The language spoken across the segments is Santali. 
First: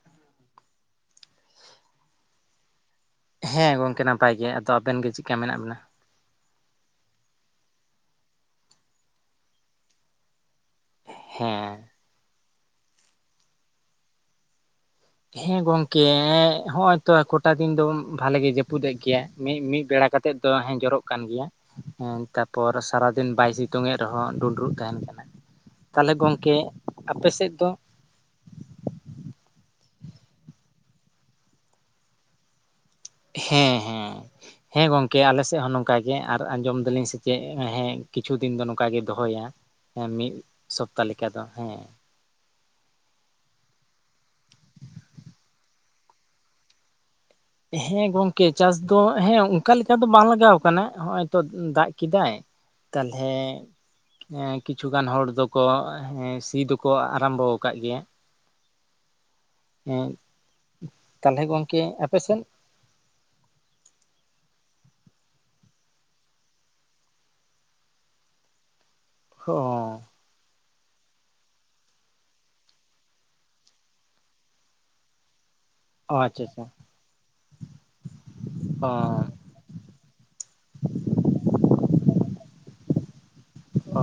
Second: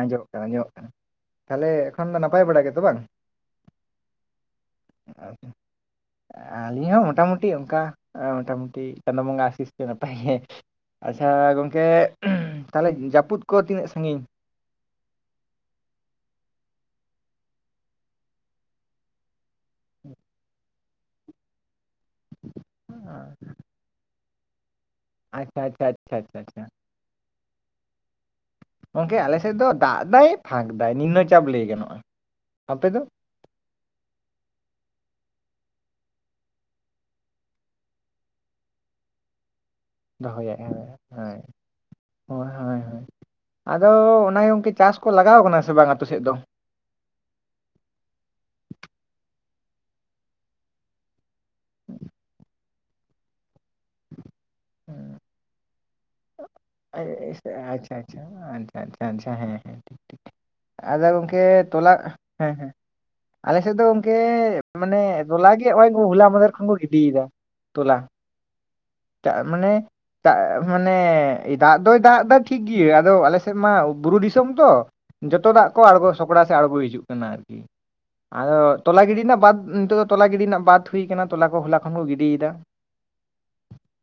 ᱟᱸᱡᱚᱢᱚᱜ ᱠᱟᱱᱟ ᱟᱸᱡᱚᱢᱚᱜ ᱠᱟᱱᱟ᱾ ᱛᱟᱞᱚᱦᱮ ᱮᱠᱷᱚᱱ ᱫᱚ ᱱᱟᱯᱟᱭ ᱵᱟᱲᱟ ᱜᱮᱛᱚ ᱵᱟᱝ? ᱦᱮᱸ ᱜᱚᱝᱠᱮ ᱱᱟᱯᱟᱭ ᱜᱮ ᱟᱫᱚ ᱟᱵᱮᱱ ᱜᱮ ᱪᱮᱫᱠᱟ ᱟᱪᱪᱷᱟ᱾ ᱢᱮᱱᱟᱜ ᱵᱮᱱᱟ? ᱟᱹᱞᱤᱧ ᱦᱚᱸ ᱢᱳᱴᱟᱢᱩᱴᱤ ᱚᱱᱠᱟ ᱢᱳᱴᱟᱢᱩᱴᱤ ᱪᱟᱸᱫᱳ ᱵᱚᱸᱜᱟ ᱟᱥᱤᱥ ᱱᱟᱯᱟᱭ ᱜᱮ᱾ ᱟᱪᱪᱷᱟ ᱦᱮᱸ ᱜᱚᱝᱠᱮ ᱛᱟᱦᱚᱞᱮ ᱡᱟᱹᱯᱩᱫ ᱠᱚ ᱛᱤᱱᱟᱹᱜ ᱥᱟᱺᱜᱤᱧ? ᱦᱮᱸ ᱜᱚᱝᱠᱮ ᱦᱚᱜᱼᱚᱭ ᱛᱚ ᱠᱚᱴᱟ ᱫᱤᱱ ᱫᱚ ᱵᱷᱟᱞᱮᱜ ᱜᱮ ᱡᱟᱹᱯᱩᱫ ᱜᱮᱭᱟ ᱢᱤᱫ ᱢᱤᱫ ᱵᱮᱲᱟ ᱠᱟᱛᱮᱫ᱾ ᱟᱛᱮᱫ ᱫᱚ ᱦᱮᱸ ᱡᱚᱨᱚᱜ ᱠᱟᱱ ᱜᱮᱭᱟ, ᱦᱮᱸ ᱛᱟᱯᱚᱨ ᱥᱟᱨᱟᱫᱤᱱ ᱵᱟᱭ ᱥᱤᱛᱩᱝ ᱮ ᱨᱮᱦᱚᱸ ᱰᱩᱸᱰᱨᱩᱜ ᱛᱟᱸᱦᱮᱱ ᱠᱟᱱᱟ᱾ ᱟᱪᱪᱷᱟ ᱟᱪᱪᱷᱟ ᱛᱟᱦᱚᱞᱮ ᱟᱪᱪᱷᱟ ᱟᱪᱪᱷᱟ ᱜᱚᱝᱠᱮ ᱟᱪᱪᱷᱟ ᱟᱯᱮ ᱥᱮᱫ ᱫᱚ ᱜᱚᱢᱠᱮ ᱟᱞᱮᱥᱮᱫ ᱫᱚ ᱫᱟᱜ ᱮᱟᱭ ᱯᱷᱟᱸᱠ ᱫᱟᱭ ᱱᱤᱱᱟᱹ ᱪᱟᱯ ᱞᱟᱹᱭ ᱜᱟᱱᱚᱜᱼᱟ, ᱟᱯᱮ ᱫᱚ? ᱦᱮᱸ ᱦᱮᱸ᱾ ᱦᱮᱸ ᱜᱚᱝᱠᱮ ᱟᱞᱮ ᱥᱮᱫ ᱦᱚᱸ ᱱᱚᱝᱠᱟ ᱜᱮ, ᱟᱨ ᱟᱸᱡᱚᱢ ᱫᱟᱞᱤᱧ ᱥᱮ ᱪᱮᱫ ᱦᱮᱸ ᱠᱤᱪᱷᱩ ᱫᱤᱱ ᱫᱚ ᱱᱚᱝᱠᱟᱜ ᱜᱮ ᱫᱚᱦᱚᱭᱟ᱾ ᱦᱮᱸ ᱢᱤᱫ ᱫᱚᱦᱚᱭᱟᱭ ᱦᱳᱭ ᱥᱚᱯᱛᱟ ᱞᱮᱠᱟ ᱫᱚ ᱦᱮᱸ ᱦᱳᱭ ᱦᱳᱭ ᱦᱳᱭ ᱟᱫᱚ ᱚᱱᱟ ᱜᱮ ᱜᱚᱝᱠᱮ ᱪᱟᱥ ᱠᱚ ᱞᱟᱜᱟᱣ ᱠᱟᱱᱟ ᱥᱮ ᱵᱟᱝ ᱟᱛᱳ ᱥᱮᱫ ᱫᱚ ᱦᱮᱸ ᱜᱚᱝᱠᱮ ᱪᱟᱥ ᱫᱚ ᱦᱮᱸ ᱚᱱᱠᱟ ᱞᱮᱠᱟ ᱫᱚ ᱵᱟᱝ ᱞᱟᱜᱟᱣ ᱠᱟᱱᱟ ᱱᱚᱜᱚᱭ ᱛᱚ ᱫᱟᱜ ᱠᱮᱫᱟᱭ ᱛᱟᱞᱚᱦᱮ ᱦᱮᱸ ᱠᱤᱪᱷᱩᱜᱟᱱ ᱦᱚᱲ ᱫᱚᱠᱚ ᱦᱮᱸ ᱥᱤ ᱫᱚᱠᱚ ᱟᱨᱟᱢᱵᱚ ᱟᱪᱪᱷᱟ ᱠᱟᱫ ᱟᱪᱪᱷᱟ ᱜᱮᱭᱟ ᱟᱪᱪᱷᱟ ᱟᱪᱪᱷᱟ ᱟᱪᱪᱷᱟ ᱟᱪᱪᱷᱟ ᱦᱮᱸᱻᱦᱮᱸ ᱴᱷᱤᱠ ᱦᱮᱸ ᱴᱷᱤᱠ ᱟᱫᱚ ᱜᱚᱝᱠᱮ ᱛᱟᱞᱦᱮ ᱛᱚᱞᱟ ᱟᱯᱮ ᱥᱮᱱ ᱦᱮᱸᱻᱦᱮᱸ ᱟᱞᱮ ᱥᱮᱫ ᱫᱚ ᱚᱱᱠᱮ ᱢᱟᱱᱮ ᱫᱚᱞᱟ ᱜᱮ ᱱᱚᱜ ᱚᱭ ᱦᱚᱞᱟ ᱢᱟᱫᱷᱮᱨ ᱠᱷᱚᱱ ᱠᱚ ᱜᱤᱰᱤᱭᱮᱫᱟ ᱛᱚᱞᱞᱟ ᱛᱟᱨ ᱚ ᱢᱟᱱᱮ ᱛᱟᱜ ᱢᱟᱱᱮ ᱫᱟᱜ ᱫᱚᱭ ᱫᱟᱜ ᱫᱟ ᱴᱷᱤᱠ ᱜᱤ ᱟᱫᱚ ᱟᱞᱮ ᱥᱮᱫ ᱢᱟ ᱵᱩᱨᱩ ᱫᱤᱥᱚᱢ ᱛᱚ ᱡᱚᱛᱚ ᱫᱟᱜ ᱠᱚ ᱟᱬᱜᱚ ᱚ ᱟᱪᱪᱷᱟ ᱥᱚᱯᱲᱟ ᱥᱮᱫ ᱟᱪᱪᱷᱟ ᱟᱬᱜᱚ ᱦᱤᱡᱩᱜ ᱠᱟᱱᱟ ᱟᱨᱠᱤ ᱟᱫᱚ ᱚ ᱛᱚᱞᱟ ᱜᱤᱰᱤ ᱨᱮᱱᱟᱜ ᱵᱟᱫ ᱱᱤᱛᱳᱜ ᱫᱚ ᱛᱚᱞᱟ ᱜᱤᱰᱤ ᱨᱮᱱᱟᱜ ᱵᱟᱫ ᱦᱩᱭ ᱠᱟᱱᱟ ᱛᱚᱞᱟ ᱠᱚ ᱦᱚᱞᱟ ᱠᱷᱚᱱ ᱠᱚ ᱜᱤᱰᱤᱭ ᱮᱫᱟ ᱚ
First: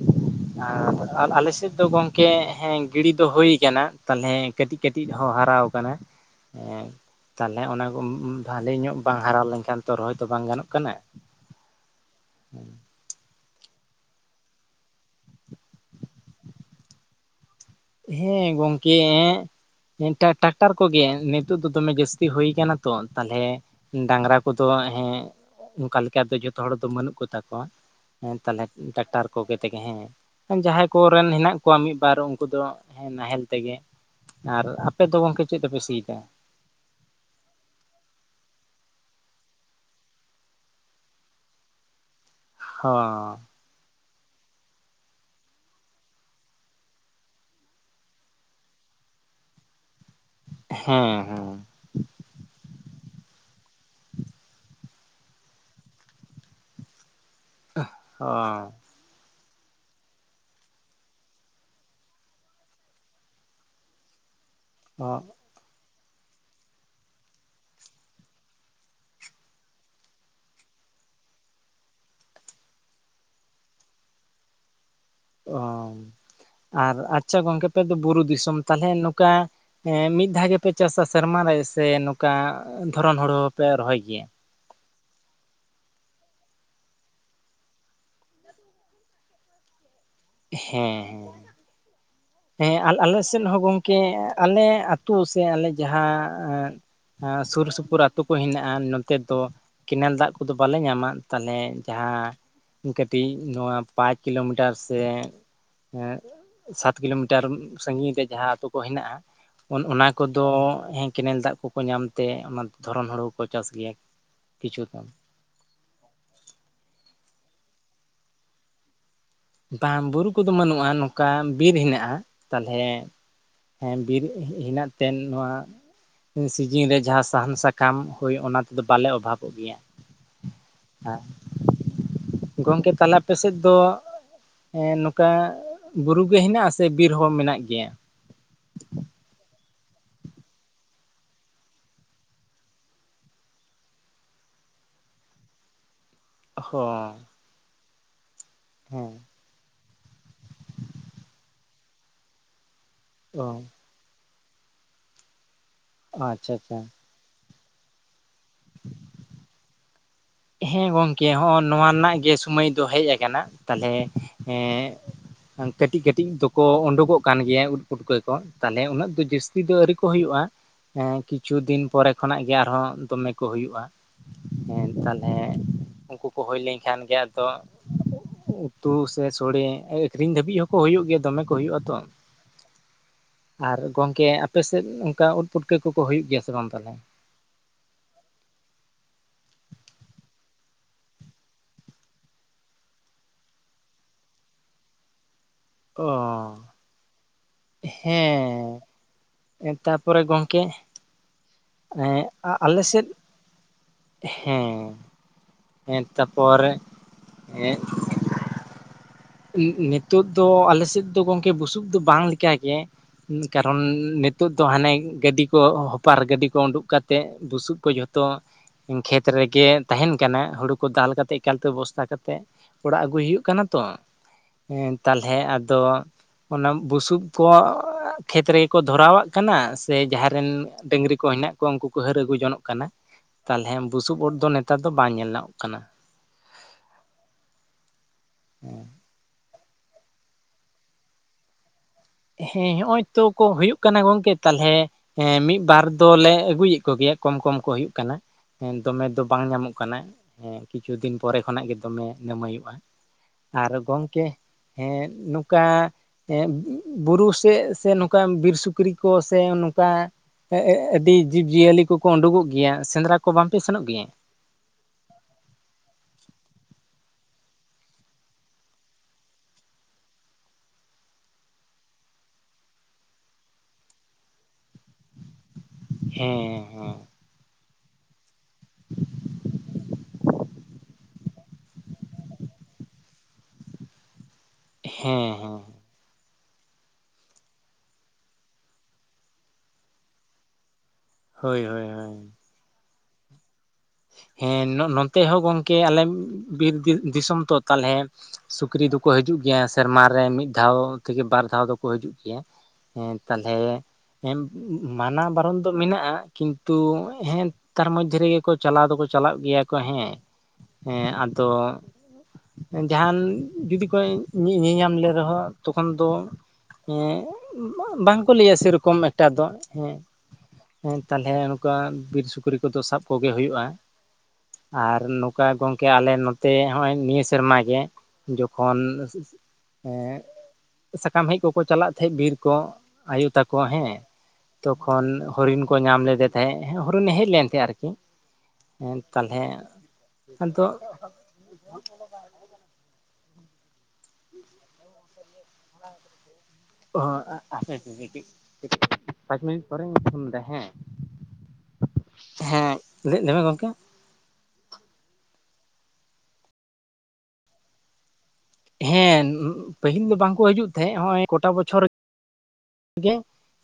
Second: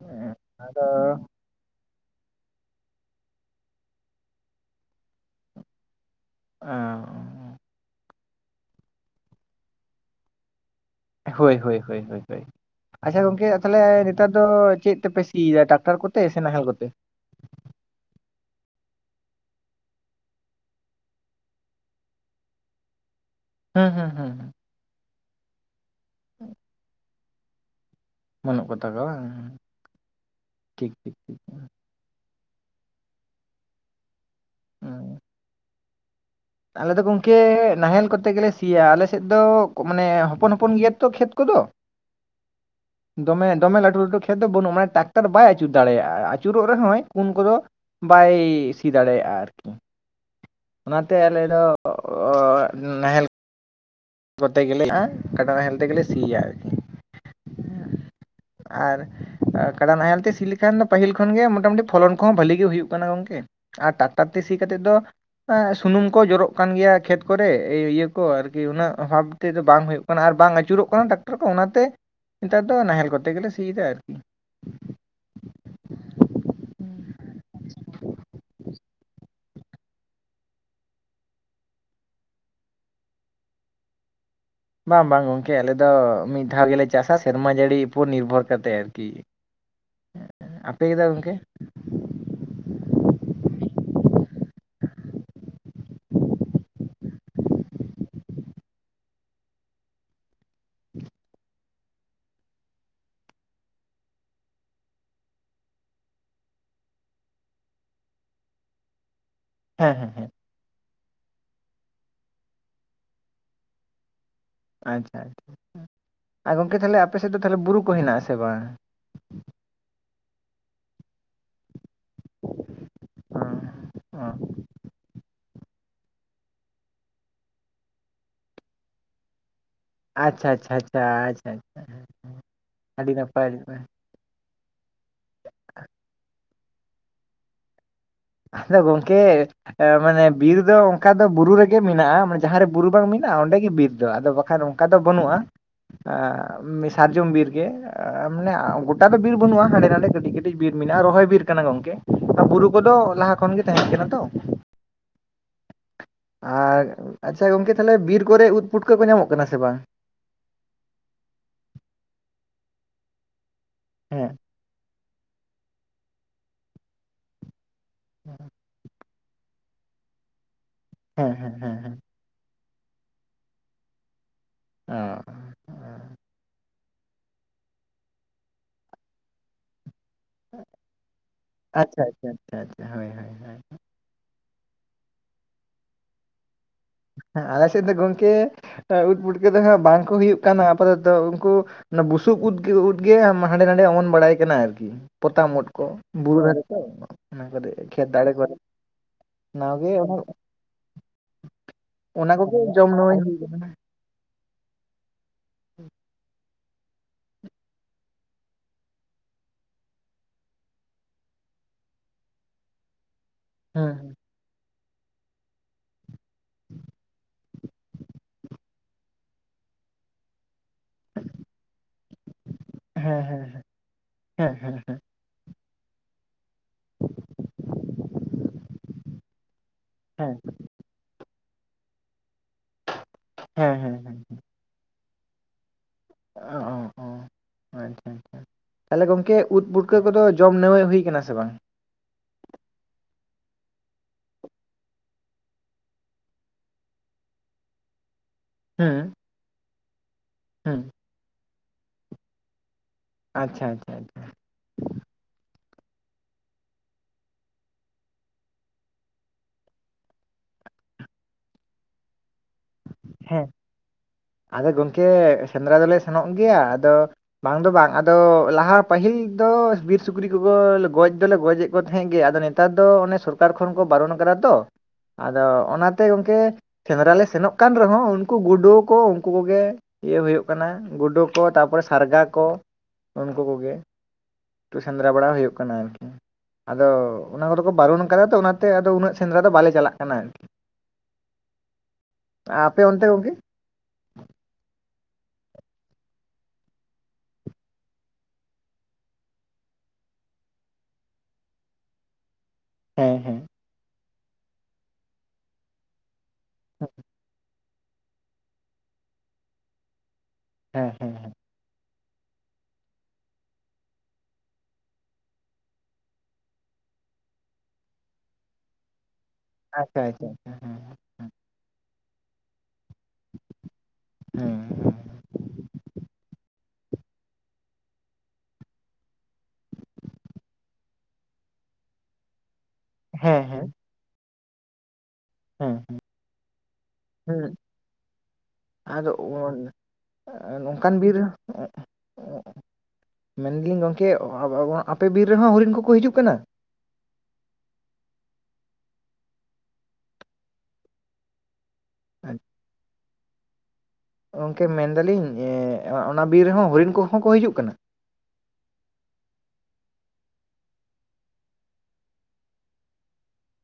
ᱦᱮᱸ, ᱟᱨ ᱟᱫᱚ ᱟᱨ ᱟᱞᱮ ᱥᱮᱫ ᱫᱚ ᱜᱚᱝᱠᱮ ᱠᱮᱸ ᱦᱮᱸᱜᱤᱲᱤ ᱫᱚ ᱦᱩᱭ ᱠᱟᱱᱟ ᱛᱟᱦᱚᱞᱮ ᱠᱟᱹᱴᱤᱡ ᱠᱟᱹᱴᱤᱡ ᱦᱚᱸ ᱦᱟᱨᱟᱣ ᱠᱟᱱᱟ ᱚ, ᱮᱸᱦᱮᱸ ᱛᱟᱞᱦᱮ ᱚᱱᱟ ᱩᱸᱻᱩᱸ ᱵᱷᱟᱞᱤ ᱧᱚᱜ ᱵᱟᱝ ᱦᱟᱨᱟ ᱞᱮᱱᱠᱷᱟᱱ ᱛᱳ ᱨᱚᱦᱚᱭ ᱫᱚ ᱵᱟᱝ ᱜᱟᱱᱚᱜ ᱠᱟᱱᱟ ᱦᱳᱭ ᱦᱳᱭ ᱦᱳᱭ ᱦᱳᱭ ᱳᱭ ᱟᱪᱪᱷᱟ ᱜᱚᱝᱠᱮ ᱛᱟᱦᱚᱞᱮ ᱱᱮᱛᱟᱨ ᱫᱚ ᱪᱮᱫ ᱛᱮ ᱯᱮ ᱥᱤᱭᱮᱫᱟ ᱴᱟᱠᱴᱟᱨ ᱠᱚᱛᱮ ᱥᱮ ᱱᱟᱦᱮᱞ ᱠᱚᱛᱮ ᱦᱮᱸ ᱜᱚᱢᱠᱮ ᱦᱮᱸᱻ ᱴᱨᱟᱠᱴᱟᱨ ᱠᱚ ᱜᱮ ᱱᱤᱛᱚᱜ ᱫᱚ ᱫᱚᱢᱮ ᱡᱟᱹᱥᱛᱤ ᱦᱩᱭ ᱠᱟᱱᱟ ᱛᱚ ᱛᱟᱦᱚᱞᱮ ᱦᱩᱸ ᱦᱩᱸ ᱦᱩᱸ ᱰᱟᱺᱝᱨᱟ ᱦᱩᱸ, ᱠᱚ ᱫᱚ ᱦᱮᱸ ᱚᱸᱱᱠᱟ ᱞᱮᱠᱟ ᱫᱚ ᱡᱚᱛᱚ ᱦᱚᱲ ᱫᱚ ᱵᱟᱹᱱᱩᱜ ᱠᱚᱛᱟ ᱠᱚᱣᱟ ᱦᱮᱸ ᱛᱟᱦᱚᱞᱮ ᱵᱟᱹᱱᱩᱜ ᱠᱚᱛᱟ ᱠᱚᱣᱟ ᱴᱟᱠᱴᱟᱨ ᱵᱟᱝ ᱦᱩᱸ, ᱠᱚᱜᱮ ᱛᱮᱜᱮ ᱦᱮᱸ ᱡᱟᱦᱟᱸ ᱴᱷᱤᱠ ᱴᱷᱤᱠ ᱠᱚᱨᱮᱱ ᱴᱷᱤᱠ ᱦᱮᱱᱟᱜ ᱠᱚᱣᱟ ᱢᱤᱫ ᱵᱟᱨ ᱩᱱ ᱩᱱᱠᱩ ᱫᱚ ᱦᱮᱸ ᱱᱟᱦᱮᱞ ᱛᱮᱜᱮ ᱟᱨ ᱟᱯᱮ ᱦᱩᱸ ᱫᱚ ᱜᱚᱢᱠᱮ ᱪᱮᱫ ᱛᱮ ᱯᱮ ᱥᱤ ᱫᱟ ᱟᱞᱮ ᱫᱚ ᱜᱚᱝᱠᱮ ᱱᱟᱦᱮᱞ ᱠᱚᱛᱮ ᱜᱮᱞᱮ ᱥᱤᱭᱟ ᱟᱞᱮ ᱥᱮᱫ ᱫᱚ ᱢᱟᱱᱮ ᱦᱚᱯᱚᱱ ᱦᱚᱯᱚᱱ ᱜᱮᱭᱟ ᱛᱚ ᱠᱷᱮᱛ ᱠᱚᱫᱚ ᱦᱚ ᱫᱚᱢᱮᱸ ᱫᱚᱢᱮ ᱞᱟᱹᱴᱩ ᱞᱟᱹᱴᱩ ᱠᱷᱮᱛ ᱫᱚ ᱵᱩᱱᱩᱜᱼᱟ ᱢᱟᱱᱮ ᱴᱨᱟᱠᱴᱟᱨ ᱵᱟᱭ ᱟᱪᱩᱨ ᱫᱟᱲᱮᱭᱟᱜᱼᱟ ᱟᱪᱩᱨᱚᱜ ᱨᱮᱦᱚᱸᱭ ᱠᱩᱱ ᱠᱚᱫᱚ ᱵᱟᱭ ᱥᱤ ᱫᱟᱲᱮᱭᱟᱜᱼᱟ ᱟᱨᱠᱤ ᱦᱮᱸ ᱛᱮ ᱦᱮᱸ ᱟᱞᱮ ᱫᱚ ᱳᱳ ᱱᱟᱦᱮᱞ ᱠᱚᱛᱮ ᱜᱮᱞᱮ ᱟᱸ ᱠᱟᱰᱟ ᱱᱟᱦᱮᱞ ᱛᱮ ᱜᱮᱞᱮ ᱥᱤᱭᱟ ᱟᱨᱠᱤ ᱚᱷ ᱦᱳ ᱟᱨ ᱠᱟᱰᱟ ᱱᱟᱦᱮᱞ ᱛᱮ ᱥᱤ ᱞᱮᱠᱷᱟᱱ ᱯᱟᱹᱦᱤᱞ ᱠᱷᱚᱱ ᱜᱮ ᱢᱚᱴᱟᱢᱩᱴᱤ ᱯᱷᱚᱞᱚᱱ ᱠᱚᱦᱚᱸ ᱵᱷᱟᱹᱞᱤ ᱜᱮ ᱦᱩᱭᱩᱜ ᱠᱟᱱᱟ ᱜᱚᱢᱠᱮ ᱟᱨ ᱴᱟᱠᱴᱟᱨ ᱛᱮ ᱥᱤ ᱠᱟᱛᱮᱫ ᱫᱚ ᱚ ᱟ ᱥᱩᱱᱩᱢ ᱠᱚ ᱡᱚᱨᱚᱜ ᱠᱟᱱ ᱜᱮᱭᱟ ᱠᱷᱮᱛ ᱠᱚᱨᱮ ᱤᱭᱟᱹ ᱠᱚ ᱟᱨᱠᱤ ᱩᱱᱟᱹᱜ ᱵᱷᱟᱵ ᱛᱮᱫᱚ ᱵᱟᱝ ᱦᱩᱭᱩᱜ ᱠᱟᱱᱟ ᱟᱨ ᱵᱟᱝ ᱟᱹᱪᱩᱨᱚᱜ ᱠᱟᱱᱟ ᱴᱟᱠᱴᱟᱨ ᱠᱚ ᱚᱱᱟᱛᱮ ᱱᱮᱛᱟᱨ ᱫᱚ ᱱᱟᱦᱮᱞ ᱠᱚᱛᱮ ᱜᱮ ᱞᱮ ᱥᱤᱭᱫᱟ ᱟᱨᱠᱤ ᱚᱷ ᱟᱨ ᱟᱪᱪᱷᱟ ᱜᱚᱝᱠᱮ ᱟᱯᱮ ᱫᱚ ᱵᱩᱨᱩ ᱫᱤᱥᱚᱢ ᱛᱟᱦᱚᱞᱮ ᱱᱚ ᱱᱚᱝᱠᱟ ᱢᱤᱫ ᱫᱷᱟᱣ ᱜᱮ ᱯᱮ ᱪᱟᱥᱟ ᱥᱮᱨᱢᱟ ᱨᱮ ᱥᱮ ᱱᱚᱝᱠᱟ ᱫᱷᱚᱨᱚᱱ ᱦᱩᱲᱩ ᱦᱚᱯᱮ ᱨᱚᱦᱚᱭ ᱜᱮᱭᱟ ᱵᱟᱝᱻᱵᱟᱝ ᱜᱚᱢᱠᱮ ᱟᱞᱮ ᱫᱚ ᱢᱤᱫ ᱫᱷᱟᱣ ᱜᱮᱞᱮ ᱪᱟᱥᱟ ᱥᱮᱨᱢᱟ ᱡᱟᱹᱲᱤ ᱩᱯᱚᱨ ᱱᱤᱨᱵᱷᱚᱨ ᱠᱟᱛᱮ ᱟᱨᱠᱤ ᱦᱮᱸ [inaudible] ᱦᱮᱸ ᱦᱮᱸ ᱦᱮᱸ ᱟᱞᱮ ᱟ ᱟᱞᱮᱥᱮᱫ ᱦᱚᱸ ᱜᱚᱝᱠᱮ ᱟᱞᱮ ᱟᱹᱛᱩ ᱥᱮ ᱟᱞᱮ ᱡᱟᱦᱟᱸ ᱟᱸ ᱥᱩᱨ ᱥᱩᱯᱩᱨ ᱟᱹᱛᱩ ᱠᱚ ᱦᱮᱱᱟᱜᱼᱟ ᱱᱚᱛᱮ ᱫᱚ ᱠᱮᱱᱮᱞ ᱫᱟᱜ ᱠᱚᱫᱚ ᱵᱟᱞᱮ ᱧᱟᱢᱟ ᱛᱟᱦᱚᱞᱮ ᱡᱟᱦᱟᱸ ᱠᱟᱹᱴᱤᱡ ᱱᱚᱣᱟ ᱯᱟᱸᱪ ᱠᱤᱞᱳᱢᱤᱴᱟᱨ ᱥᱮᱜ ᱦᱮᱸᱜ ᱥᱟᱛ ᱠᱤᱞᱳᱢᱤᱴᱟᱨ ᱥᱟᱺᱜᱤᱧ ᱨᱮ ᱡᱟᱦᱟᱸ ᱟᱛᱳ ᱠᱚ ᱦᱮᱱᱟᱜᱼᱟ ᱳᱻᱱ ᱦᱮᱸ ᱚᱱᱟ ᱦᱮᱸ ᱦᱮᱸ ᱠᱚᱫᱚ ᱦᱮ ᱠᱮᱱᱮᱞ ᱫᱟᱜ ᱠᱚᱠᱚ ᱧᱟᱢ ᱛᱮ ᱚᱱᱟ ᱫᱷᱚᱨᱚᱱ ᱦᱩᱲᱩ ᱠᱚ ᱪᱟᱥ ᱜᱮᱭᱟ ᱠᱤᱪᱷᱩ ᱫᱚ ᱟᱪᱪᱷᱟ ᱟᱪᱪᱷᱟ ᱟᱨ ᱜᱚᱝᱠᱮ ᱛᱟᱦᱚᱞᱮ ᱟᱯᱮ ᱥᱮᱫ ᱫᱚ ᱛᱟᱦᱚᱞᱮ ᱵᱩᱨᱩ ᱠᱚ ᱦᱮᱱᱟᱜ ᱟᱥᱮ ᱵᱟᱝ? ᱵᱟᱝ ᱵᱩᱨᱩ ᱠᱚᱫᱚ ᱵᱟᱹᱱᱩᱜᱼᱟ ᱱᱚᱝᱠᱟ ᱵᱤᱨ ᱦᱮᱱᱟᱜᱼ ᱼᱟ ᱛᱟᱦᱚᱞᱮ ᱦᱮᱸ ᱵᱤᱨ ᱚ ᱦᱮᱱᱟᱜ ᱛᱮᱱ ᱱᱚᱣᱟ ᱥᱤᱡᱤᱱ ᱨᱮ ᱡᱟᱦᱟᱸ ᱥᱟᱦᱟᱱ ᱥᱟᱠᱟᱢ ᱦᱳᱭ ᱚᱱᱟ ᱛᱮᱫᱚ ᱵᱟᱞᱮ ᱚᱵᱷᱟᱵᱚᱜ ᱜᱮᱭᱟ ᱟᱪᱪᱷᱟ ᱟᱪᱪᱷᱟ ᱟᱪᱪᱷᱟ ᱟᱜ ᱟᱪᱪᱷᱟ ᱜᱚᱝᱠᱮ ᱟᱹᱰᱤ ᱛᱟᱦᱞᱮ ᱟᱯᱮ ᱱᱟᱯᱟᱭ ᱥᱮᱫ ᱟᱹᱰᱤ ᱱᱟᱯᱟᱭ ᱫᱚ ᱦᱮᱸ ᱱᱚᱝᱠᱟ ᱵᱩᱨᱩ ᱜᱮ ᱦᱮᱱᱟᱜᱼᱟ ᱥᱮ ᱵᱤᱨ ᱦᱚᱸ ᱢᱮᱱᱟᱜ ᱜᱮᱭᱟ? ᱟᱫᱚ ᱜᱚᱢᱠᱮᱼ ᱢᱟᱱᱮ ᱵᱤᱨ ᱫᱚ ᱚᱱᱠᱟ ᱫᱚ ᱵᱩᱨᱩ ᱨᱮᱜᱮ ᱢᱮᱱᱟᱜᱼᱟ ᱢᱟᱱᱮ ᱡᱟᱦᱟᱸᱨᱮ ᱵᱩᱨᱩ ᱵᱟᱝ ᱢᱮᱱᱟᱜᱼᱟ ᱚᱸᱰᱮ ᱜᱮ ᱵᱤᱨ ᱫᱚ ᱟᱫᱚ ᱵᱟᱠᱷᱟᱱ [inaudible] ᱚᱱᱠᱟ ᱫᱚ ᱵᱟᱹᱱᱩᱜᱼᱟ ᱦᱚ ᱟᱫ ᱥᱟᱨᱡᱚᱢ ᱟ ᱵᱤᱨ ᱜᱮ ᱢᱟᱱᱮ ᱦᱮᱸ ᱜᱚᱴᱟ ᱫᱚ ᱵᱤᱨ ᱵᱟᱹᱱᱩᱜᱼᱟ ᱦᱟᱸᱰᱮ ᱱᱟᱰᱮ ᱠᱟᱹᱴᱤᱡ ᱠᱟᱹᱴᱤᱡ ᱵᱤᱨ ᱢᱮᱱᱟᱜᱼᱟ ᱨᱚᱦᱚᱭ ᱵᱤᱨ ᱠᱟᱱᱟ ᱜᱚᱝᱠᱮ ᱵᱩᱨᱩ ᱠᱚᱫᱚ ᱞᱟᱦᱟ ᱚ ᱠᱷᱚᱱ ᱜᱮ ᱛᱟᱦᱮᱸ ᱠᱟᱱᱟ ᱛᱚ ᱟᱪᱪᱷᱟ ᱟᱨ ᱟᱪᱪᱷᱟ ᱟᱪᱪᱷᱟ ᱜᱚᱝᱠᱮ ᱛᱟᱦᱚᱞᱮ ᱵᱤᱨ ᱠᱚᱨᱮ ᱩᱫ ᱯᱩᱴᱠᱟᱹ ᱠᱚ ᱧᱟᱢᱚᱜ ᱠᱟᱱᱟ ᱥᱮ ᱵᱟᱝ ᱦᱮᱸ ᱜᱚᱝᱠᱮ ᱦᱚᱸ ᱱᱚᱣᱟ ᱨᱮᱱᱟᱜ ᱜᱮ ᱥᱚᱢᱚᱭ ᱫᱚ ᱦᱮᱡ ᱟᱠᱟᱱᱟ ᱛᱟᱦᱚᱞᱮ ᱦᱮᱸ ᱦᱮᱸ ᱠᱟᱹᱴᱤᱡ ᱠᱟᱹᱴᱤᱡ ᱫᱚᱠᱚ ᱩᱰᱩᱠᱚᱜ ᱠᱟᱱ ᱜᱮᱭᱟ ᱯᱩᱴᱠᱟᱹ ᱠᱚ ᱛᱟᱞᱦᱮ ᱩᱱᱟᱹᱜ ᱫᱚ ᱡᱟᱹᱥᱛᱤ ᱫᱚ ᱟᱹᱣᱨᱤ ᱠᱚ ᱦᱩᱭᱩᱜᱼᱟ ᱦᱮᱸ ᱦᱮᱸ ᱠᱤᱪᱷᱩ ᱦᱮᱸ ᱫᱤᱱ ᱦᱮᱸ ᱯᱚᱨᱮ ᱠᱷᱚᱱᱟᱜ ᱜᱮ ᱟᱨᱦᱚᱸ ᱫᱚᱢᱮ ᱠᱚ ᱦᱩᱭᱩᱜᱼᱟ ᱮᱸ ᱚᱜ ᱦᱮᱜ ᱩᱱᱠᱩ ᱠᱚ ᱦᱩᱭ ᱞᱮᱧ ᱠᱷᱟᱱ ᱜᱮ ᱟᱫᱚ ᱩᱛᱩ ᱥᱮ ᱥᱳᱲᱮ ᱟᱹ ᱟᱹᱠᱷᱨᱤᱧ ᱫᱷᱟᱹᱵᱤᱡ ᱦᱚᱸᱠᱚ ᱦᱩᱭᱩᱜ ᱜᱮᱭᱟ ᱫᱚᱢᱮ ᱠᱚ ᱦᱩᱭᱩᱜᱼᱟ ᱛᱚ ᱟᱪᱪᱷᱟ ᱟᱪᱪᱷᱟ ᱟᱪᱪᱷᱟ ᱟᱪᱪᱷᱟ ᱦᱳᱭ ᱦᱳᱭ ᱦᱳᱭ ᱟᱨ ᱜᱚᱢᱠᱮ ᱟ ᱟᱯᱮᱥᱮᱫ ᱚᱱᱠᱟ ᱩᱫ ᱯᱩᱴᱠᱟᱹ ᱠᱚᱠᱚ ᱦᱩᱭᱩᱜ ᱜᱮᱭᱟ ᱥᱮ ᱵᱟᱝ ᱛᱟᱦᱚᱞᱮ ᱦᱮᱸ ᱟᱞᱮ ᱥᱮᱫ ᱫᱚ ᱜᱚᱝᱠᱮ ᱩᱫ ᱯᱩᱴᱠᱟᱹ ᱫᱚ ᱦᱟᱸᱜ ᱵᱟᱝᱠᱚ ᱦᱩᱭᱩᱜ ᱠᱟᱱᱟ ᱟᱯᱟᱫᱚᱛᱚ ᱩᱱᱠᱩ ᱚᱱᱟ ᱵᱩᱥᱩᱵ ᱩᱫ ᱩᱫ ᱜᱮ ᱦᱟᱸᱰᱮ ᱱᱟᱰᱮ ᱚᱢᱚᱱ ᱵᱟᱲᱟᱭ ᱠᱟᱱᱟ ᱟᱨᱠᱤ ᱯᱚᱛᱟᱢ ᱩᱫ ᱠᱚ ᱚ ᱵᱩᱨᱩ ᱨᱮᱫ ᱠᱷᱮᱛ ᱫᱟᱨᱮ ᱠᱚᱨᱮᱫ ᱠᱮ ᱚᱱᱟ ᱠᱚᱜᱮᱧ ᱡᱚᱢ ᱥᱮᱫ ᱱᱟᱹᱢᱟᱭ ᱦᱮᱸ ᱦᱮᱸ ᱛᱟᱯᱚᱨᱮ ᱮᱫ ᱱᱤᱛᱚᱜ ᱫᱚ ᱟᱞᱮ ᱥᱮᱫ ᱫᱚ ᱜᱚᱝᱠᱮ ᱵᱩᱥᱩᱵ ᱫᱚ ᱵᱟᱝ ᱞᱮᱠᱟ ᱜᱮ ᱠᱟᱨᱚᱱ ᱦᱮᱸ ᱱᱤᱛ ᱱᱤᱛᱚᱜ ᱫᱚ ᱦᱟᱱᱮ ᱜᱟᱹᱰᱤ ᱠᱚ ᱦᱚᱯᱟᱨ ᱜᱟᱹᱰᱤ ᱠᱚ ᱩᱰᱩᱠ ᱠᱟᱛᱮᱫ ᱵᱩᱥᱩᱵ ᱠᱚ ᱡᱷᱚᱛᱚ ᱠᱷᱮᱛ ᱨᱮᱜᱮ ᱛᱟᱦᱮᱱ ᱠᱟᱱᱟ ᱦᱩᱲᱩᱠ ᱠᱚ ᱫᱟᱞ ᱠᱟᱛᱮ ᱮᱠᱟᱞᱛᱮ ᱵᱚᱥᱛᱟ ᱠᱟᱛᱮᱫ ᱚᱲᱟᱜ ᱦᱮᱸ ᱟᱹᱜᱩᱭ ᱦᱩᱭᱩᱜ ᱦᱮᱸ ᱠᱟᱱᱟ ᱛᱚ ᱦᱮᱸ ᱦᱮᱸ ᱮᱱ ᱦᱮᱸ ᱛᱟᱞᱦᱮ ᱟᱫᱚ ᱚᱱᱟ ᱵᱩᱥᱩᱵ ᱠᱚ ᱠᱷᱮᱛ ᱨᱮᱜᱮ ᱠᱚ ᱫᱷᱚᱨᱟᱣᱟᱜ ᱠᱟᱱᱟ ᱥᱮ ᱡᱟᱦᱟᱸ ᱦᱮᱸ ᱨᱮᱱ ᱰᱟᱹᱝᱨᱤ ᱠᱚ ᱦᱮᱱᱟᱜ ᱠᱚᱝ ᱩᱱᱠᱩ ᱠᱚ ᱦᱟᱹᱨ ᱟᱹᱜᱩ ᱡᱚᱱᱚᱜ ᱠᱟᱱᱟ ᱛᱟᱞᱦᱮ ᱦᱮᱸ ᱦᱮᱸ ᱵᱩᱥᱩᱵ ᱦᱮᱸ ᱩᱫ ᱫᱚ ᱱᱮᱛᱟᱨ ᱫᱚ ᱵᱟᱝ ᱧᱮᱞ ᱧᱚᱜ ᱠᱟᱱᱟ [unintelligible] ᱛᱟᱦᱚᱞᱮ ᱜᱚᱝᱠᱮ ᱩᱫ ᱯᱩᱴᱠᱟᱹ ᱠᱚᱫᱚ ᱡᱚᱢ ᱱᱟᱹᱢᱟᱭ ᱦᱩᱭ ᱠᱟᱱᱟ ᱥᱮ ᱵᱟᱝ ᱦᱮᱸ ᱦᱚᱜᱼᱚᱭ ᱛᱚ ᱠᱚ ᱦᱩᱭᱩᱜ ᱠᱟᱱᱟ ᱜᱚᱝᱠᱮ ᱛᱟᱦᱚᱞᱮ ᱦᱮᱸ ᱢᱤᱫ ᱵᱟᱨ ᱫᱚᱞᱮ ᱟᱹᱜᱩᱭᱮᱫ ᱠᱚᱜᱮ ᱠᱚᱢ ᱠᱚᱢ ᱠᱚ ᱦᱩᱭᱩᱜ ᱠᱟᱱᱟ ᱦᱮᱸ ᱫᱚᱢᱮ ᱦᱩᱸ ᱫᱚ ᱵᱟᱝ ᱧᱟᱢᱚᱜ ᱠᱟᱱᱟ ᱮᱸ ᱦᱩᱸ ᱠᱤᱪᱷᱩ ᱫᱤᱱ ᱯᱚᱨᱮ ᱠᱷᱚᱱᱟᱜ ᱜᱮ ᱫᱚᱢᱮ ᱱᱟᱢᱟᱹᱭᱼᱟ ᱟᱪᱪᱷᱟ ᱟᱨ ᱟᱪᱪᱷᱟ ᱟᱪᱪᱷᱟ ᱜᱚᱝᱠᱮ ᱮᱫ ᱱᱚᱝᱠᱟ ᱮᱫ ᱵᱩᱨᱩ ᱥᱮᱫ ᱥᱮ ᱱᱚᱠᱟ ᱵᱤᱨ ᱥᱩᱠᱨᱤ ᱠᱚ ᱥᱮ ᱱᱚᱠᱟ ᱮ ᱮᱫ ᱟᱹᱰᱤ ᱡᱤᱵᱽᱡᱤᱭᱟᱹᱞᱤ ᱠᱚᱠᱚ ᱩᱰᱩᱠᱚᱜ ᱜᱮᱭᱟ ᱥᱮᱸᱫᱽᱨᱟ ᱠᱚ ᱦᱮᱸ ᱵᱟᱯᱮ ᱥᱮᱱᱚᱜ ᱜᱮᱭᱟ ᱟᱫᱚ ᱜᱚᱢᱠᱮ ᱥᱮᱸᱫᱽᱨᱟ ᱫᱚᱞᱮ ᱥᱮᱱᱚᱜ ᱜᱮᱭᱟ ᱟᱫᱚ ᱵᱟᱝ ᱫᱚ ᱵᱟᱝ ᱟᱫᱚ ᱞᱟᱦᱟ ᱯᱟᱹᱦᱤᱞ ᱫᱚ ᱵᱤᱨ ᱥᱩᱠᱨᱤ ᱠᱚᱜᱚ ᱜᱚᱡ ᱫᱚᱞᱮ ᱜᱚᱡᱮᱫ ᱠᱚ ᱛᱟᱦᱮᱸᱫ ᱜᱮ ᱟᱫᱚ [inaudible] ᱱᱮᱛᱟᱨ ᱫᱚ ᱚᱱᱮ ᱥᱚᱨᱠᱟᱨ ᱠᱷᱚᱱ ᱠᱚ ᱵᱟᱨᱚᱱ ᱟᱠᱟᱫᱟ ᱛᱚ ᱟᱫᱚ ᱚᱱᱟ ᱛᱮ ᱜᱚᱝᱠᱮ ᱦᱮᱸ ᱦᱮᱸ ᱥᱮᱸᱫᱽᱨᱟ ᱞᱮ ᱥᱮᱱᱚᱜ ᱠᱟᱱ ᱨᱮᱦᱚᱸ ᱩᱱᱠᱩ ᱜᱩᱰᱩ ᱠᱚ ᱩᱱᱠᱩ ᱠᱚᱜᱮ ᱤᱭᱟᱹ ᱦᱩᱭᱩᱜ ᱠᱟᱱᱟ ᱜᱩᱰᱩ ᱠᱚ ᱛᱟᱨᱯᱚᱨᱮ ᱥᱟᱨᱜᱟ ᱠᱚ ᱩᱱᱠᱩ ᱠᱚᱜᱮ ᱥᱮᱸᱫᱽᱨᱟ ᱵᱟᱲᱟ ᱦᱮᱸ ᱦᱩᱭᱩᱜ ᱦᱮᱸ ᱠᱟᱱᱟ ᱟᱨᱠᱤ ᱟᱫᱚ ᱚᱱᱟ ᱠᱚᱫᱚ ᱠᱚ ᱵᱟᱨᱚᱱ ᱟᱠᱟᱫᱟ ᱛᱚ ᱚᱱᱟᱛᱮ ᱟᱫᱚ ᱩᱱᱟᱹᱜ ᱥᱮᱸᱫᱽᱨᱟ ᱫᱚ ᱵᱟᱞᱮ ᱪᱟᱞᱟᱜ ᱠᱟᱱᱟ ᱟᱨᱠᱤ ᱦᱳᱭ ᱦᱳᱭ ᱦᱳᱭ ᱟᱯᱮ ᱚᱱᱛᱮ ᱜᱚᱝᱠᱮ ᱦᱮᱸ ᱱᱚ ᱱᱚᱛᱮ ᱦᱚᱸ ᱜᱚᱢᱠᱮ ᱟᱞᱮ ᱵᱤᱨ ᱫᱤ ᱫᱤᱥᱚᱢ ᱛᱚ ᱛᱟᱦᱚᱞᱮ ᱥᱩᱠᱨᱤ ᱫᱚᱠᱚ ᱦᱤᱡᱩᱜ ᱜᱮᱭᱟ ᱥᱮᱨᱢᱟ ᱨᱮ ᱢᱤᱫ ᱫᱷᱟᱣ ᱛᱷᱮᱠᱮ ᱵᱟᱨ ᱫᱷᱟᱣ ᱫᱚ ᱠᱚ ᱦᱤᱡᱩᱜ ᱜᱮᱭᱟ ᱦᱮᱸ ᱮᱫ ᱦᱮᱸ ᱛᱟᱞᱦᱮ ᱮᱢ ᱢᱟᱱᱟ ᱵᱟᱨᱚᱱ ᱫᱚ ᱢᱮᱱᱟᱜᱼᱟ ᱠᱤᱱᱛᱩ ᱦᱮᱸ ᱛᱟᱨ ᱢᱚᱫᱽᱫᱷᱮ ᱨᱮᱜᱮ ᱠᱚ ᱪᱟᱞᱟᱣ ᱫᱚᱠᱚ ᱪᱟᱞᱟᱜ ᱜᱮᱭᱟ ᱠᱚ ᱦᱮᱸ ᱦᱮᱸ ᱟᱫᱚ ᱡᱟᱦᱟᱱ ᱡᱩᱫᱤ ᱠᱚ ᱧᱤ ᱧᱟᱢ ᱞᱮ ᱨᱮᱦᱚᱸ ᱛᱚᱠᱷᱚᱱ ᱫᱚ ᱮᱸ ᱵᱟ ᱵᱟᱝ ᱠᱚ ᱞᱟᱹᱭᱟ ᱥᱮ ᱨᱚᱠᱚᱢ ᱢᱮᱜᱴᱟ ᱫᱚ᱾ ᱦᱮᱸ ᱟᱪᱪᱷᱟ ᱟᱪᱷᱟ ᱦᱮᱸ᱾ ᱛᱟᱞᱦᱮ ᱱᱚᱝᱠᱟ ᱵᱤᱨ ᱥᱩᱠᱨᱤ ᱠᱚᱫᱚ ᱥᱟᱵᱼᱼ ᱜᱮ ᱦᱩᱭᱩᱜ-ᱟ ᱦᱮᱸ ᱟᱨ ᱱᱚᱝᱠᱟ ᱜᱚᱝᱠᱮ ᱟᱞᱮ ᱱᱚᱛᱮ ᱦᱚᱸᱜ-ᱚᱭ ᱱᱤᱭᱟᱹᱥᱼᱼ ᱥᱮᱨᱢᱟ ᱜᱮ ᱡᱚᱠᱷᱚᱱ ᱱᱟᱥᱤ‌ ᱱᱟᱥᱮ ᱮᱸᱜᱼᱼ ᱥᱟᱠᱟᱢ ᱦᱮᱡ ᱠᱚᱠᱚ ᱪᱟᱞᱟᱜ ᱛᱮᱦᱮᱸᱜ ᱵᱤᱨ ᱠᱚ ᱟᱭᱳ ᱛᱟᱠᱚ ᱦᱮᱸ ᱛᱚᱠᱷᱚᱱᱼᱼ ᱦᱚᱨᱤᱱ ᱦᱮᱸ ᱠᱚ ᱧᱟᱢ ᱞᱮᱫᱮ ᱛᱟᱦᱮᱸᱜ ᱦᱚᱨᱤᱱᱮ ᱦᱮᱡ ᱞᱮᱱ ᱦᱮᱸ ᱛᱮᱦᱮᱸᱜ ᱟᱨᱠᱤ᱾ ᱦᱮᱸ ᱟᱫᱚ ᱛᱟᱦᱚᱞᱮ ᱚᱱ ᱟᱱ ᱱᱚᱝᱠᱟᱱ ᱵᱤᱨ ᱮ ᱚᱸ ᱚᱸᱜᱼᱼ ᱢᱮᱱ ᱫᱟᱹᱞᱤᱧ ᱜᱚᱝᱠᱮ ᱚᱸ ᱟᱣᱟᱸ ᱟᱯᱮ ᱵᱤᱨ ᱨᱮᱦᱚᱸ ᱦᱚᱨᱤᱱ ᱠᱚᱠᱚ ᱦᱤᱡᱩᱜ ᱠᱟᱱᱟ? ᱚ ᱦᱚ [unintelligible] ᱢᱤᱱᱤᱴ ᱯᱚᱨᱮ ᱯᱷᱱ ᱫᱟ ᱦᱮᱸ ᱦᱮᱸ ᱞᱟᱹ ᱞᱟᱹᱭ ᱢᱮ ᱜᱚᱝᱠᱮ? ᱜᱚᱝᱠᱮ ᱢᱮᱱ ᱫᱟᱹᱞᱤᱧ ᱮᱸ ᱚ ᱚᱱᱟ ᱵᱤᱨ ᱨᱮᱦᱚᱸ ᱦᱚᱨᱤᱱ ᱠᱚᱦᱚᱸ ᱠᱚ ᱦᱤᱡᱩᱜ ᱠᱟᱱᱟ? ᱦᱮᱸ ᱯᱟᱹᱦᱤᱞ ᱫᱚ ᱵᱟᱝ ᱠᱚ ᱦᱤᱡᱩᱜ ᱛᱮᱦᱮᱸᱜ ᱦᱚᱸᱜ-ᱚᱭ ᱠᱚᱴᱟ ᱵᱚᱪᱷᱚᱨᱼᱼ ᱜᱮ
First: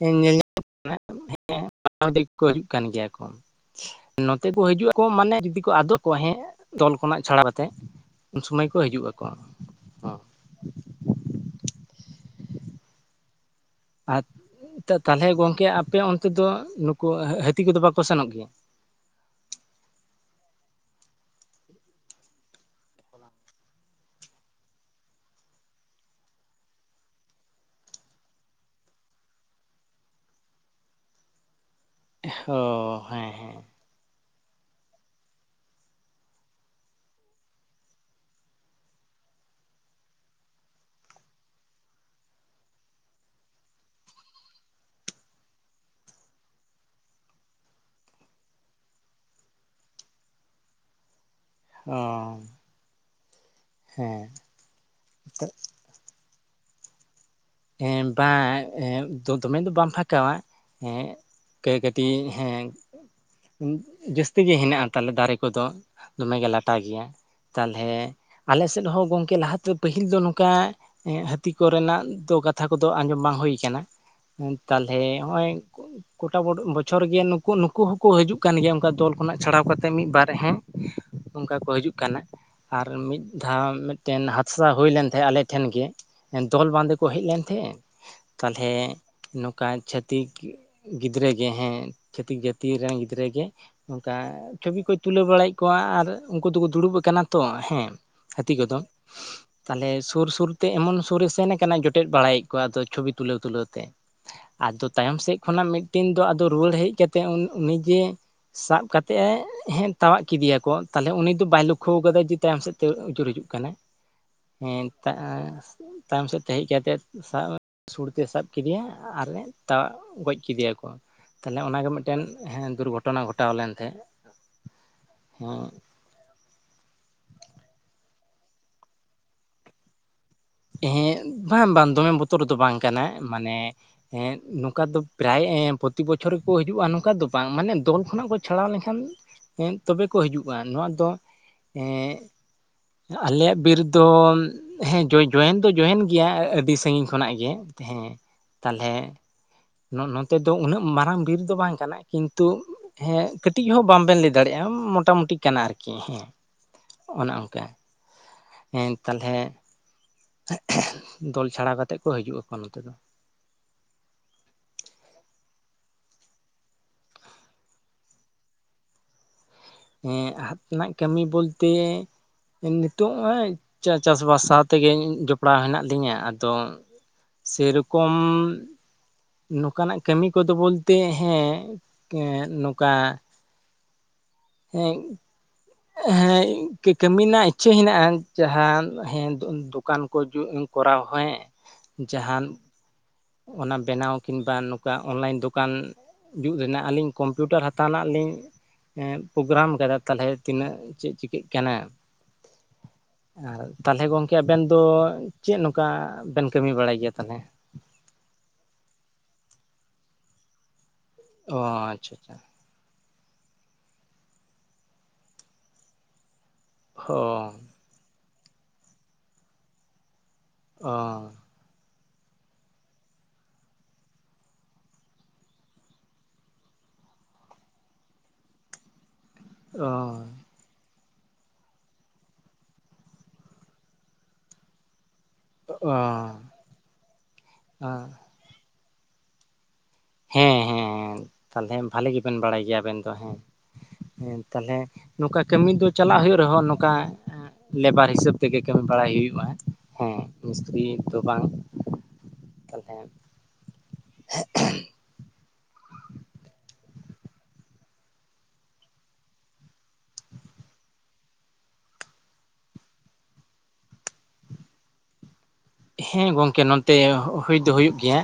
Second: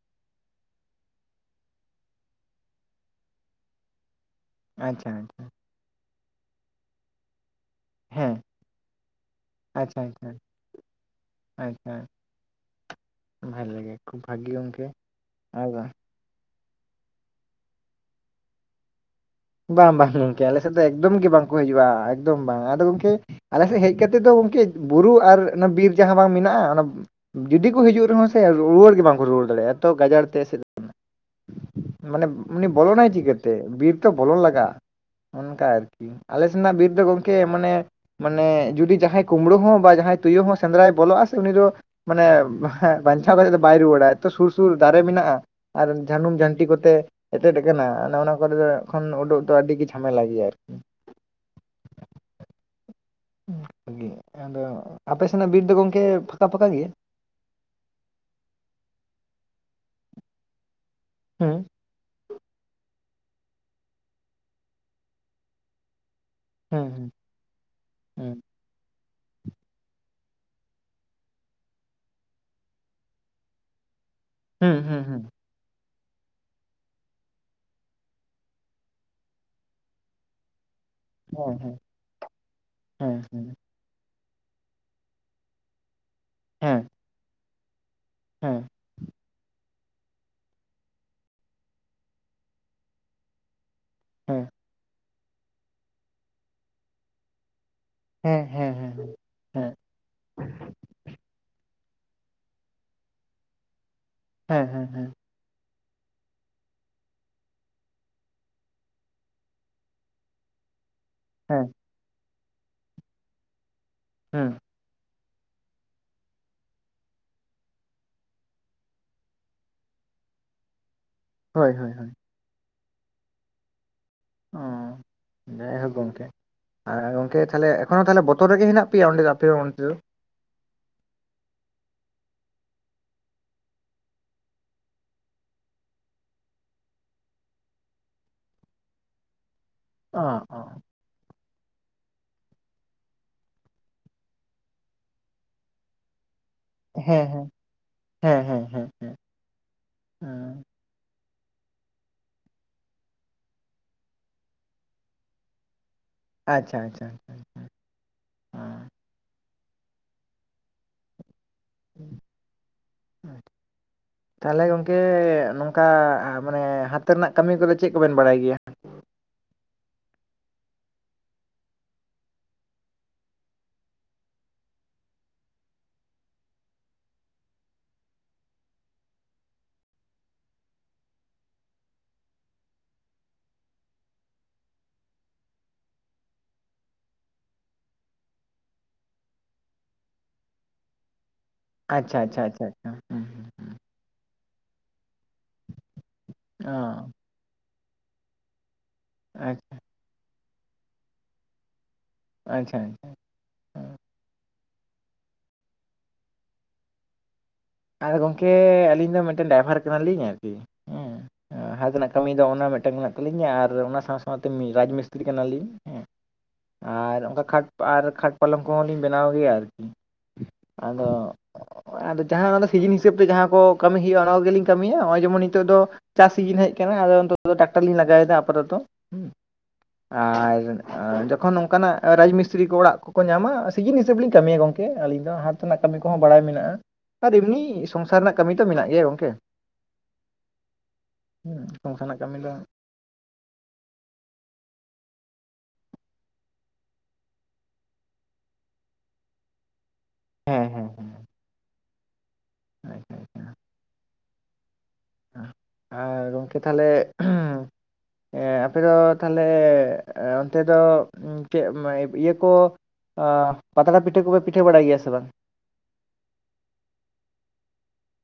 ᱧᱮ ᱧᱮᱞ [inaudible] ᱠᱟᱱᱟ, ᱩᱸ᱾ ᱦᱮᱸ [inaudible] ᱫᱮ ᱠᱚ ᱦᱤᱡᱩᱜ ᱠᱟᱱ ᱜᱮᱭᱟ ᱠᱚ᱾ ᱱᱚᱛᱮ ᱠᱚ ᱦᱤᱡᱩᱜ ᱟᱠᱚ ᱟᱪᱪᱷᱟ ᱢᱟᱱᱮ ᱟᱪᱪᱷᱟ ᱡᱩᱫᱤ ᱠᱚ ᱟᱫᱚᱜ ᱠᱚᱣᱟ ᱦᱮᱸ ᱫᱚᱞ ᱠᱷᱚᱱᱟᱜ ᱪᱷᱟᱲᱟ ᱠᱟᱛᱮᱜᱼᱼ ᱦᱮᱸ ᱩᱱ ᱥᱚᱢᱟᱹᱭ ᱠᱚ ᱦᱤᱡᱩᱜ ᱟᱹᱠᱚ᱾ ᱟᱪᱪᱷᱟ ᱟᱪᱪᱷᱟ ᱟᱪᱪᱷᱟ ᱵᱷᱟᱞᱮ ᱜᱮ ᱾ ᱟᱨ ᱛᱟ ᱛᱟᱦᱚᱞᱮ ᱜᱚᱝᱠᱮ ᱟᱯᱮ ᱚᱱᱛᱮ ᱫᱚ ᱱᱩᱠᱩ ᱦᱟᱹᱛᱤ ᱠᱚᱫᱚ ᱵᱟᱠᱚ ᱥᱮᱱᱚᱜ ᱜᱮᱭᱟ? ᱵᱟᱝ ᱵᱟᱝ ᱜᱚᱝᱠᱮ ᱟᱞᱮ ᱥᱮᱜ ᱫᱚ ᱮᱠᱫᱚᱢ ᱜᱮ ᱵᱟᱝ ᱠᱚ ᱦᱤᱡᱩᱜ-ᱟ ᱮᱠᱫᱚᱢ ᱵᱟᱝ ᱟᱫᱚ ᱜᱚᱝᱠᱮᱼᱼ ᱟᱞᱮ ᱥᱮᱡ ᱦᱮᱡ ᱠᱟᱛᱮᱜ ᱫᱚ ᱜᱚᱝᱠᱮᱡ ᱵᱩᱨᱩ ᱟᱨ ᱚᱱᱟ ᱵᱤᱨ ᱡᱟᱦᱟᱸ ᱵᱟᱝ ᱢᱤᱱᱟᱜ-ᱟ ᱚᱱᱟᱼᱼ ᱡᱩᱫᱤ ᱠᱚ ᱦᱤᱡᱩᱜ ᱨᱮᱦᱚᱸ ᱥᱮ ᱨᱩᱣᱟᱹᱲ ᱜᱮ ᱵᱟᱝ ᱠᱚ ᱨᱩᱣᱟᱹᱲ ᱫᱟᱲᱮᱭᱟᱜ-ᱟ ᱮᱛᱚ ᱜᱟᱡᱟᱲ ᱛᱮ ᱮᱥᱮᱫ ᱟᱠᱟᱱᱟ ᱢᱟᱱᱮ ᱚ ᱩᱱᱤ ᱵᱚᱞᱚᱱᱟᱭ ᱦᱮᱸ ᱪᱤᱠᱟᱹᱛᱮ ᱦᱮᱸ ᱵᱤᱨ ᱛᱚ ᱵᱚᱞᱚᱱ ᱞᱟᱜᱟᱜ-ᱟ ᱚᱱᱠᱟ ᱟᱨᱠᱤ᱾ ᱟᱞᱮ ᱥᱮᱱᱟᱜ ᱵᱤᱨ ᱫᱚ ᱜᱚᱝᱠᱮ ᱢᱟᱱᱮᱼᱼ ᱢᱟᱱᱮ ᱡᱩᱫᱤ ᱡᱟᱦᱟᱸᱭ ᱠᱳᱢᱵᱽᱲᱩ ᱦᱚᱸ ᱵᱟ ᱡᱟᱦᱟᱸᱭ ᱛᱩᱭᱩ ᱦᱚᱸ ᱥᱮᱸᱫᱽᱨᱟᱭ ᱵᱚᱞᱚᱜ-ᱟ ᱥᱮ ᱩᱱᱤ ᱫᱚᱼᱼ ᱢᱟᱱᱮᱸ ᱚ ᱦᱮᱸ ᱵᱟᱧᱪᱟᱣ ᱠᱟᱛᱮᱜ ᱫᱚ ᱵᱟᱭ ᱨᱩᱣᱟᱹᱲᱟ ᱮᱛᱚ ᱥᱩᱨ ᱥᱩᱨ ᱫᱟᱨᱮ ᱢᱤᱱᱟᱜ-ᱟ᱾ ᱟᱨ ᱡᱷᱟᱱᱩᱢ ᱡᱷᱟᱱᱴᱤ ᱠᱚᱛᱮ ᱮᱴᱮᱫ ᱟᱠᱟᱱᱟ ᱚᱱᱮ ᱚᱱᱟ ᱠᱚᱨᱮ ᱫᱚᱼᱼ ᱠᱷᱚᱱ ᱩᱰᱩᱜ ᱫᱚ ᱟᱹᱰᱤ ᱜᱮ ᱡᱷᱟᱢᱮᱞᱟ ᱜᱮᱭᱟ ᱟᱨᱠᱤ᱾ ᱚᱸ᱾ ᱱᱟ ᱜᱮ ᱟᱫᱚ ᱟᱯᱮ ᱥᱮᱱᱟᱜ ᱵᱤᱨ ᱫᱚ ᱜᱚᱝᱠᱮ ᱯᱷᱟᱠᱟ ᱯᱷᱟᱠᱟ ᱜᱮᱭᱟ? ᱮᱸ ᱵᱟᱝ ᱮᱸ ᱫᱚ ᱫᱚᱢᱮ ᱫᱚ ᱵᱟᱝ ᱯᱷᱟᱠᱟᱣᱟ ᱮᱸᱜᱼᱼ ᱮᱸᱼᱼ ᱮ ᱠᱟᱹᱴᱤᱡ ᱦᱮᱸ ᱡᱟᱹᱥᱛᱤ ᱜᱮ ᱦᱮᱱᱟᱜ-ᱟ ᱛᱟᱞᱮ ᱫᱟᱨᱮ ᱠᱚᱫᱚ᱾ ᱫᱚᱢᱮ ᱜᱮ ᱞᱟᱴᱟ ᱜᱮᱭᱟ ᱦᱩᱸ ᱛᱟᱞᱦᱮ ᱦᱩᱸ ᱟᱞᱮ ᱥᱮᱝ ᱦᱚᱸ ᱜᱚᱝᱠᱮ ᱞᱟᱦᱟ ᱛᱮᱼᱼ ᱯᱟᱹᱦᱤᱞ ᱫᱚ ᱱᱚᱝᱠᱟ ᱮᱸ ᱦᱟᱹᱛᱤ ᱠᱚᱨᱮ ᱱᱟᱜ ᱫᱚ ᱠᱟᱛᱷᱟ ᱠᱚᱫᱚ ᱟᱸᱡᱚᱢ ᱵᱟᱝ ᱦᱚᱭ ᱠᱟᱱᱟᱹ ᱾ ᱩᱸ ᱦᱩᱸ ᱛᱟᱞᱦᱮ ᱦᱩᱸ ᱦᱚᱸᱜᱼᱚᱭ ᱠᱚ ᱩᱱᱼᱼ ᱠᱚᱴᱟ ᱵᱚᱰ ᱵᱚᱪᱷᱚᱨ ᱜᱮ ᱱᱩᱠᱩ ᱱᱩᱠᱩ ᱦᱚᱸᱠᱚ ᱦᱤᱡᱩᱜ ᱠᱟᱱ ᱜᱮᱭᱟ ᱚᱱᱠᱟ ᱫᱚᱞ ᱠᱷᱚᱱᱟᱜ ᱪᱷᱟᱲᱟᱣ ᱠᱟᱛᱮᱜ ᱢᱤᱫ ᱵᱟᱨ ᱦᱮᱸ᱾ ᱚᱱᱠᱟ ᱠᱚ ᱦᱩᱸ ᱦᱟᱹᱡᱩᱜ ᱠᱟᱱᱟ ᱟᱨ ᱢᱤᱫ ᱦᱮᱸ ᱦᱮᱸ ᱫᱷᱟᱣ ᱢᱮᱫᱼᱼ ᱴᱮᱱ ᱦᱟᱫᱽᱥᱟ ᱦᱩᱭ ᱞᱮᱱ ᱛᱮᱦᱮᱸᱜ ᱟᱞᱮ ᱴᱷᱮᱱ ᱜᱮ ᱮᱸ ᱫᱚᱞ ᱵᱟᱝ ᱦᱮᱸ ᱫᱚ ᱠᱚ ᱦᱮᱡ ᱞᱮᱱ ᱛᱮᱦᱮᱸᱜ᱾ ᱦᱮᱸ ᱛᱟᱦᱚᱞᱮᱼᱼ ᱱᱚᱝᱠᱟ ᱪᱷᱟᱹᱛᱤᱠ ᱜᱤᱫᱽᱨᱟᱹ ᱜᱮ ᱦᱮᱸ ᱪᱷᱟᱹᱛᱤᱠ ᱡᱟᱹᱛᱤ ᱨᱮᱱ ᱜᱤᱫᱽᱨᱟᱹ ᱜᱮ᱾ ᱚᱱᱠᱟ ᱦᱮᱸ ᱪᱷᱚᱵᱤ ᱠᱚᱭ ᱛᱩᱞᱟᱹᱣ ᱵᱟᱲᱟᱭᱮᱜ ᱠᱚᱣᱟ ᱟᱨ ᱩᱱᱠᱩ ᱫᱩᱠᱩ ᱫᱩᱲᱩᱵ ᱟᱠᱟᱱᱟ ᱛᱚ ᱦᱮᱸ᱾ ᱦᱮᱸ ᱦᱮᱸ ᱦᱮᱸ ᱦᱮᱸ ᱦᱟᱹᱛᱤ ᱦᱮᱸ ᱦᱮᱸ ᱠᱚᱫᱚ ᱦᱮᱸ ᱦᱮᱸ ᱛᱟᱞᱦᱮ ᱥᱩᱨ ᱥᱩᱨ ᱛᱮ ᱮᱢᱚᱱ ᱥᱩᱨ ᱨᱮ ᱥᱮᱱ ᱟᱠᱟᱱᱟ ᱡᱚᱼᱼ ᱴᱮᱫ ᱵᱟᱲᱟᱭᱮᱜ ᱠᱚᱣᱟ ᱟᱫᱚ ᱪᱷᱩᱵᱤ ᱛᱩᱞᱟᱹᱣ ᱛᱩᱞᱟᱹᱣ ᱛᱮ ᱦᱮᱸ ᱟᱫᱚ ᱦᱮᱸ ᱦᱮᱸ ᱛᱟᱭᱚᱢ ᱥᱮᱜᱼᱼ ᱠᱷᱚᱱᱟᱜ ᱢᱤᱫᱴᱤᱱ ᱫᱚ ᱟᱫᱚ ᱨᱩᱣᱟᱹᱲ ᱦᱮᱡ ᱠᱟ ᱠᱟᱛᱮᱡ ‌ᱩᱱ ᱩᱱᱤ ᱡᱮᱼᱼ ᱥᱟᱵ ᱠᱟᱛᱮᱜ ᱮ ᱦᱮᱸ ᱛᱟᱣᱟᱜ ᱠᱤᱫᱤ ᱭᱟᱠᱚ ᱛᱟᱞᱦᱮ ᱩᱱᱤᱼᱼ ᱛᱚ ᱵᱟᱭ ᱦᱮᱸ ᱞᱩᱠᱷᱚᱣ ᱠᱟᱫᱟ ᱡᱮ ᱛᱟᱭᱚᱢ ᱥᱮᱫ ᱛᱮ ᱟᱹᱪᱩᱨ ᱦᱤᱡᱩᱜ ᱠᱟᱱᱟᱭ᱾ ᱦᱮᱸ᱾ ᱦᱮᱸ ᱛᱟᱸ ᱛᱟᱭᱚᱢ ᱥᱮᱫ ᱛᱮ ᱦᱮᱡ ᱠᱟᱛ ᱛᱮᱫ ᱥᱟᱵ ᱥᱩᱲ ᱛᱮ ᱥᱟᱵ ᱠᱤᱫᱤᱭᱟ ᱟᱨᱮ ᱛᱟᱣᱟᱜ ᱜᱚᱡ ᱠᱤᱫᱤ ᱭᱟᱠᱚ᱾ ᱛᱟᱞᱮ ᱦᱳᱭ ᱚᱱᱟᱜᱮ ᱦᱳᱭ ᱦᱳᱭ ᱢᱤᱫᱴᱱᱮ ᱫᱩᱨᱜᱷᱚᱴᱚᱱᱟ ᱜᱷᱚᱴᱟᱣ ᱞᱮᱱ ᱛᱟᱦᱮᱸ᱾ ᱚ ᱡᱟᱭᱦᱳ ᱜᱚᱝᱠᱮ᱾ ᱟᱨ ᱜᱚᱝᱠᱮ ᱛᱟᱦᱞᱮ ᱮᱠᱷᱚᱱ ᱦᱚᱸ ᱛᱟᱦᱞᱮ ᱵᱚᱛᱚᱨ ᱨᱮᱜᱮ ᱦᱮᱱᱟᱜ ᱯᱮᱭᱟ ᱚᱸᱰᱮ ᱫᱚ ᱟᱯᱮ ᱫᱚ ᱚᱸᱛᱮ ᱫᱚ? ᱦᱮᱸ ᱵᱟᱝ ᱵᱟᱝ ᱫᱚᱢᱮ ᱵᱚᱛᱚᱨ ᱨᱮᱫᱚ ᱵᱟᱝ ᱠᱟᱱᱟᱭ ᱢᱟᱱᱮ᱾ ᱦᱮᱸ ᱱᱚᱝᱠᱟ ᱫᱚ ᱯᱨᱟᱭ ᱯᱨᱚᱛᱤ ᱵᱚᱪᱷᱚᱨ ᱜᱮᱠᱚ ᱦᱤᱡᱩᱜᱼᱟ ᱱᱚᱝᱠᱟ ᱫᱚ ᱵᱟᱝ ᱢᱟᱱᱮ ᱫᱚᱞ ᱠᱷᱚᱱᱟᱜ ᱠᱚ᱾ ᱪᱷᱟᱲᱟᱣ ᱞᱮᱱᱠᱷᱟᱱ ᱮᱱ ᱛᱚᱵᱮ ᱠᱚ ᱚ ᱦᱤᱡᱩᱜᱼᱟ ᱚ ᱱᱚᱣᱟ ᱫᱚ ᱦᱮᱸ ᱟᱞᱮᱭᱟᱜ ᱵᱤᱨ ᱫᱚ ᱦᱮᱸ ᱡᱚᱭ ᱡᱚᱭᱮᱱ ᱫᱚ ᱡᱚᱭᱮᱱ ᱜᱮᱭᱟ ᱟᱹᱰᱤ ᱥᱟᱺᱜᱤᱧ ᱦᱮᱸ ᱠᱷᱚᱱᱟᱜ ᱦᱮᱸ ᱜᱮ ᱦᱮᱸ ᱦᱮᱸ ᱦᱮᱸ ᱛᱟᱞᱦᱮ᱾ ᱦᱮᱸ ᱱᱚ ᱱᱚᱛᱮ ᱫᱚ ᱦᱮᱸ ᱩᱱᱟᱹᱜ ᱢᱟᱨᱟᱝ ᱵᱤᱨ ᱫᱚ ᱵᱟᱝ ᱠᱟᱱᱟ ᱠᱤᱱᱛᱩ ᱦᱮᱸ ᱠᱟᱹᱴᱤᱡ ᱦᱚᱸ ᱵᱟᱝ ᱵᱮᱱ ᱞᱟᱹᱭ ᱫᱟᱲᱮᱭᱟᱜ-ᱟ ᱢᱚᱴᱟᱼᱢᱩᱴᱤ ᱠᱟᱱᱟ ᱟᱨᱠᱤ ᱦᱮᱸ᱾ ᱟᱪᱪᱷᱟ ᱟᱪᱪᱷᱟ ᱚᱱᱮ ᱚᱝᱠᱟᱸ ᱚ ᱦᱮᱸ ᱛᱟᱞᱦᱮ ᱫᱚᱞ ᱪᱷᱟᱲᱟᱣ ᱠᱟᱛᱮᱫ ᱠᱚ ᱦᱤᱡᱩᱜ ᱟᱠᱚ ᱱᱚᱛᱮ ᱫᱚ᱾ ᱛᱟᱦᱞᱮ ᱜᱚᱝᱠᱮ ᱱᱚᱝᱠᱟ ᱢᱟᱱᱮ ᱦᱟᱛᱮ ᱨᱮᱱᱟᱜ ᱠᱟᱹᱢᱤ ᱠᱚᱫᱚ ᱪᱮᱫ ᱠᱚᱵᱮᱱ ᱵᱟᱲᱟᱭ ᱜᱮᱭᱟ? [inaudible] ᱦᱮᱸ ᱦᱟᱛᱽ ᱨᱮᱱᱟᱜ ᱠᱟᱹᱢᱤ ᱵᱚᱞᱛᱮ ᱱᱤᱛᱚᱜ ᱪᱟᱥᱵᱟᱥ ᱥᱟᱶ ᱛᱮᱜᱮ ᱡᱚᱯᱲᱟᱣ ᱦᱮᱱᱟᱜ ᱞᱤᱧᱟᱹ ᱟᱫᱚ ᱥᱮᱨᱚᱠᱚᱢ ᱱᱚᱠᱟᱱᱟᱜ ᱠᱟᱹᱢᱤ ᱠᱚᱫᱚ ᱵᱚᱞᱛᱮ ᱦᱮᱸ ᱱᱚᱠᱟ᱾ ᱦᱮᱸ ᱦᱮᱸ ᱠᱟᱹᱢᱤ ᱨᱮᱱᱟᱜ ᱤᱪᱪᱷᱟᱹ ᱦᱮᱱᱟᱜᱼᱟ ᱡᱟᱦᱟᱸ ᱦᱮᱸ ᱫᱚᱠᱟᱱ ᱠᱚ ᱡᱩᱛ᱾ ᱠᱚᱨᱟᱣ ᱦᱚᱸᱭ ᱟᱪᱪᱷᱟ ᱟᱪᱪᱷᱟ ᱡᱟᱦᱟᱱ ᱟᱪᱪᱷᱟ ᱟᱪᱪᱷᱟ ᱚᱱᱟ ᱵᱮᱱᱟᱣ ᱠᱤᱱᱵᱟᱝ ᱱᱚᱠᱟ ᱚᱱᱞᱟᱭᱤᱱ ᱫᱚᱠᱟᱱ ᱡᱩᱛ ᱨᱮᱱᱟᱜ ᱟᱹᱞᱤᱧ ᱚ ᱠᱚᱢ ᱠᱚᱢᱯᱤᱭᱩᱴᱟᱨ ᱦᱟᱛᱟᱣ ᱨᱮᱱᱟᱜ ᱞᱤᱧ ᱟᱪᱪᱷᱟ ᱯᱨᱳᱜᱨᱟᱢ ᱟᱠᱟᱫᱟ ᱛᱟᱞᱦᱮ ᱛᱤᱱᱟᱹᱜ ᱪᱮᱫ ᱪᱤᱠᱟᱹᱜ ᱠᱟᱱᱟ᱾ ᱟᱪᱪᱷᱟ ᱟᱪᱷᱟ᱾ ᱟᱨ ᱛᱟᱞᱦᱮ ᱜᱚᱢᱠᱮ ᱟᱵᱮᱱ ᱫᱚ ᱪᱮᱫ ᱱᱚᱝᱠᱟ ᱵᱮᱱ ᱠᱟᱹᱢᱤ ᱵᱟᱲᱟᱭ ᱜᱮᱭᱟ ᱛᱟᱞᱦᱮ? ᱟᱨ ᱜᱚᱝᱠᱮ ᱟᱹᱞᱤᱧ ᱫᱚ ᱢᱤᱫᱴᱮᱱ ᱰᱟᱭᱵᱷᱟᱨ ᱠᱟᱱᱟᱞᱤᱧ ᱟᱨᱠᱤ ᱚ ᱦᱮᱸ᱾ ᱦᱟᱛ ᱨᱮᱱᱟᱜ ᱟᱪᱪᱷᱟ ᱠᱟᱹᱢᱤ ᱟᱪᱪᱷᱟ ᱫᱚ ᱚᱱᱟ ᱢᱤᱫᱴᱟᱝ ᱠᱟᱱᱟ᱾ ᱞᱤᱧᱟ ᱟᱨ ᱚᱱᱟ ᱥᱟᱶ ᱥᱟᱶᱛᱮ ᱢᱤᱛ ᱨᱟᱡᱽ ᱢᱤᱥᱛᱨᱤ ᱠᱟᱱᱟᱞᱤᱧ ᱦᱮᱸ ᱚ ᱟᱨ ᱚᱱᱠᱟ ᱠᱷᱟᱴ ᱟᱨ ᱠᱷᱟᱴ ᱯᱟᱞᱚᱝ ᱠᱚᱦᱚᱸ ᱞᱤᱧ ᱵᱮᱱᱟᱣ ᱜᱮᱭᱟ ᱟᱨᱠᱤ ᱚ ᱟᱫᱚ ᱟᱫᱚ ᱡᱟᱦᱟᱸ ᱚᱱᱟ ᱫᱚ ᱥᱤᱡᱤᱱ ᱦᱤᱥᱟᱹᱵ ᱛᱮ ᱡᱟᱦᱟᱸ ᱠᱚ ᱠᱟᱹᱢᱤ ᱦᱩᱭᱩᱜᱼᱟ ᱚᱱᱟ ᱠᱚᱜᱮᱞᱤᱧ ᱠᱟᱹᱢᱤᱭᱟ ᱦᱚᱜᱼᱚᱭ ᱡᱮᱢᱚᱱ ᱱᱤᱛᱚᱜ ᱫᱚ ᱪᱟᱥ ᱥᱤᱡᱤᱱ ᱦᱮᱡ ᱟᱠᱟᱱᱟ ᱟᱫᱚ ᱱᱤᱛᱚᱜ ᱫᱚ ᱴᱨᱟᱠᱴᱟᱨ ᱞᱤᱧ ᱞᱟᱜᱟᱣᱮᱫᱟ ᱟᱯᱟᱛᱚᱛᱚ ᱟᱨ ᱡᱚᱠᱷᱚᱱ ᱱᱚᱱᱠᱟᱱᱟᱜ ᱨᱟᱡᱽ ᱢᱤᱥᱛᱨᱤ ᱠᱚ ᱚᱲᱟᱜ ᱠᱚᱠᱚ ᱧᱟᱢᱟ ᱥᱤᱡᱤᱱ ᱦᱤᱥᱟᱹᱵᱽ ᱞᱤᱧ ᱠᱟᱹᱢᱤᱭᱟ ᱜᱚᱝᱠᱮ ᱟᱹᱞᱤᱧ ᱫᱚ ᱦᱟ᱾ ᱨᱮᱱᱟᱜ ᱚ ᱠᱟᱹᱢᱤ ᱠᱚᱦᱚᱸ ᱵᱟᱲᱟᱭ ᱢᱮᱱᱟᱜᱼᱟ ᱟᱨ ᱮᱢᱱᱤ ᱚ ᱥᱚᱝᱥᱟᱨ ᱨᱮᱱᱟᱜ ᱠᱟᱹᱢᱤ ᱛᱚ ᱢᱮᱱᱟᱜ ᱜᱮᱭᱟ ᱜᱚᱝᱠᱮ᱾ ᱦᱮᱸ ᱦᱮᱸ ᱦᱮᱸ ᱦᱩᱸ ᱛᱟᱞᱦᱮ ᱵᱷᱟᱞᱮ ᱚᱱᱠᱟᱱᱟᱜ ᱠᱟᱹᱢᱤ ᱜᱮᱵᱮᱱ ᱫᱚ ᱵᱟᱲᱟᱭ ᱜᱮᱭᱟ ᱟᱵᱮᱱ ᱫᱚ ᱦᱮᱸ᱾ [inaudible] ᱦᱮᱸ ᱛᱟᱦᱞᱮ ᱱᱚᱠᱟ ᱠᱟᱹᱢᱤ ᱫᱚ ᱪᱟᱞᱟᱜ ᱦᱩᱭᱩᱜ ᱨᱮᱦᱚᱸ ᱱᱚᱠᱟ ᱦᱮᱸ ᱞᱮᱵᱟᱨ ᱦᱤᱥᱟᱹᱵ ᱛᱮᱜᱮ ᱠᱟᱹᱢᱤ ᱵᱟᱲᱟᱭ ᱦᱩᱭᱩᱜᱼᱟ᱾ ᱦᱮᱸ ᱢᱤᱥᱛᱨᱤ ᱦᱮᱸ ᱦᱮᱸ ᱫᱚ ᱵᱟᱝ ᱛᱟᱞᱦᱮ ᱟᱪᱪᱷᱟ ᱟᱨ ᱜᱚᱝᱠᱮ ᱛᱟᱞᱦᱮ ᱦᱮᱸ ᱟᱯᱮ ᱫᱚ ᱛᱟᱞᱦᱮ ᱚᱱᱛᱮ ᱫᱚ ᱪᱮᱫ ᱤᱭᱟᱹ ᱠᱚ ᱟ ᱯᱟᱛᱲᱟ ᱯᱤᱴᱷᱟᱹ ᱠᱚᱯᱮ ᱯᱤᱴᱷᱟᱹ ᱵᱟᱲᱟᱭ ᱜᱮᱭᱟ ᱥᱮ ᱵᱟᱝ? ᱦᱮᱸ ᱜᱚᱝᱠᱮ ᱱᱚᱛᱮ ᱦᱩᱭ ᱫᱚ ᱦᱩᱭᱩᱜ ᱜᱮᱭᱟ᱾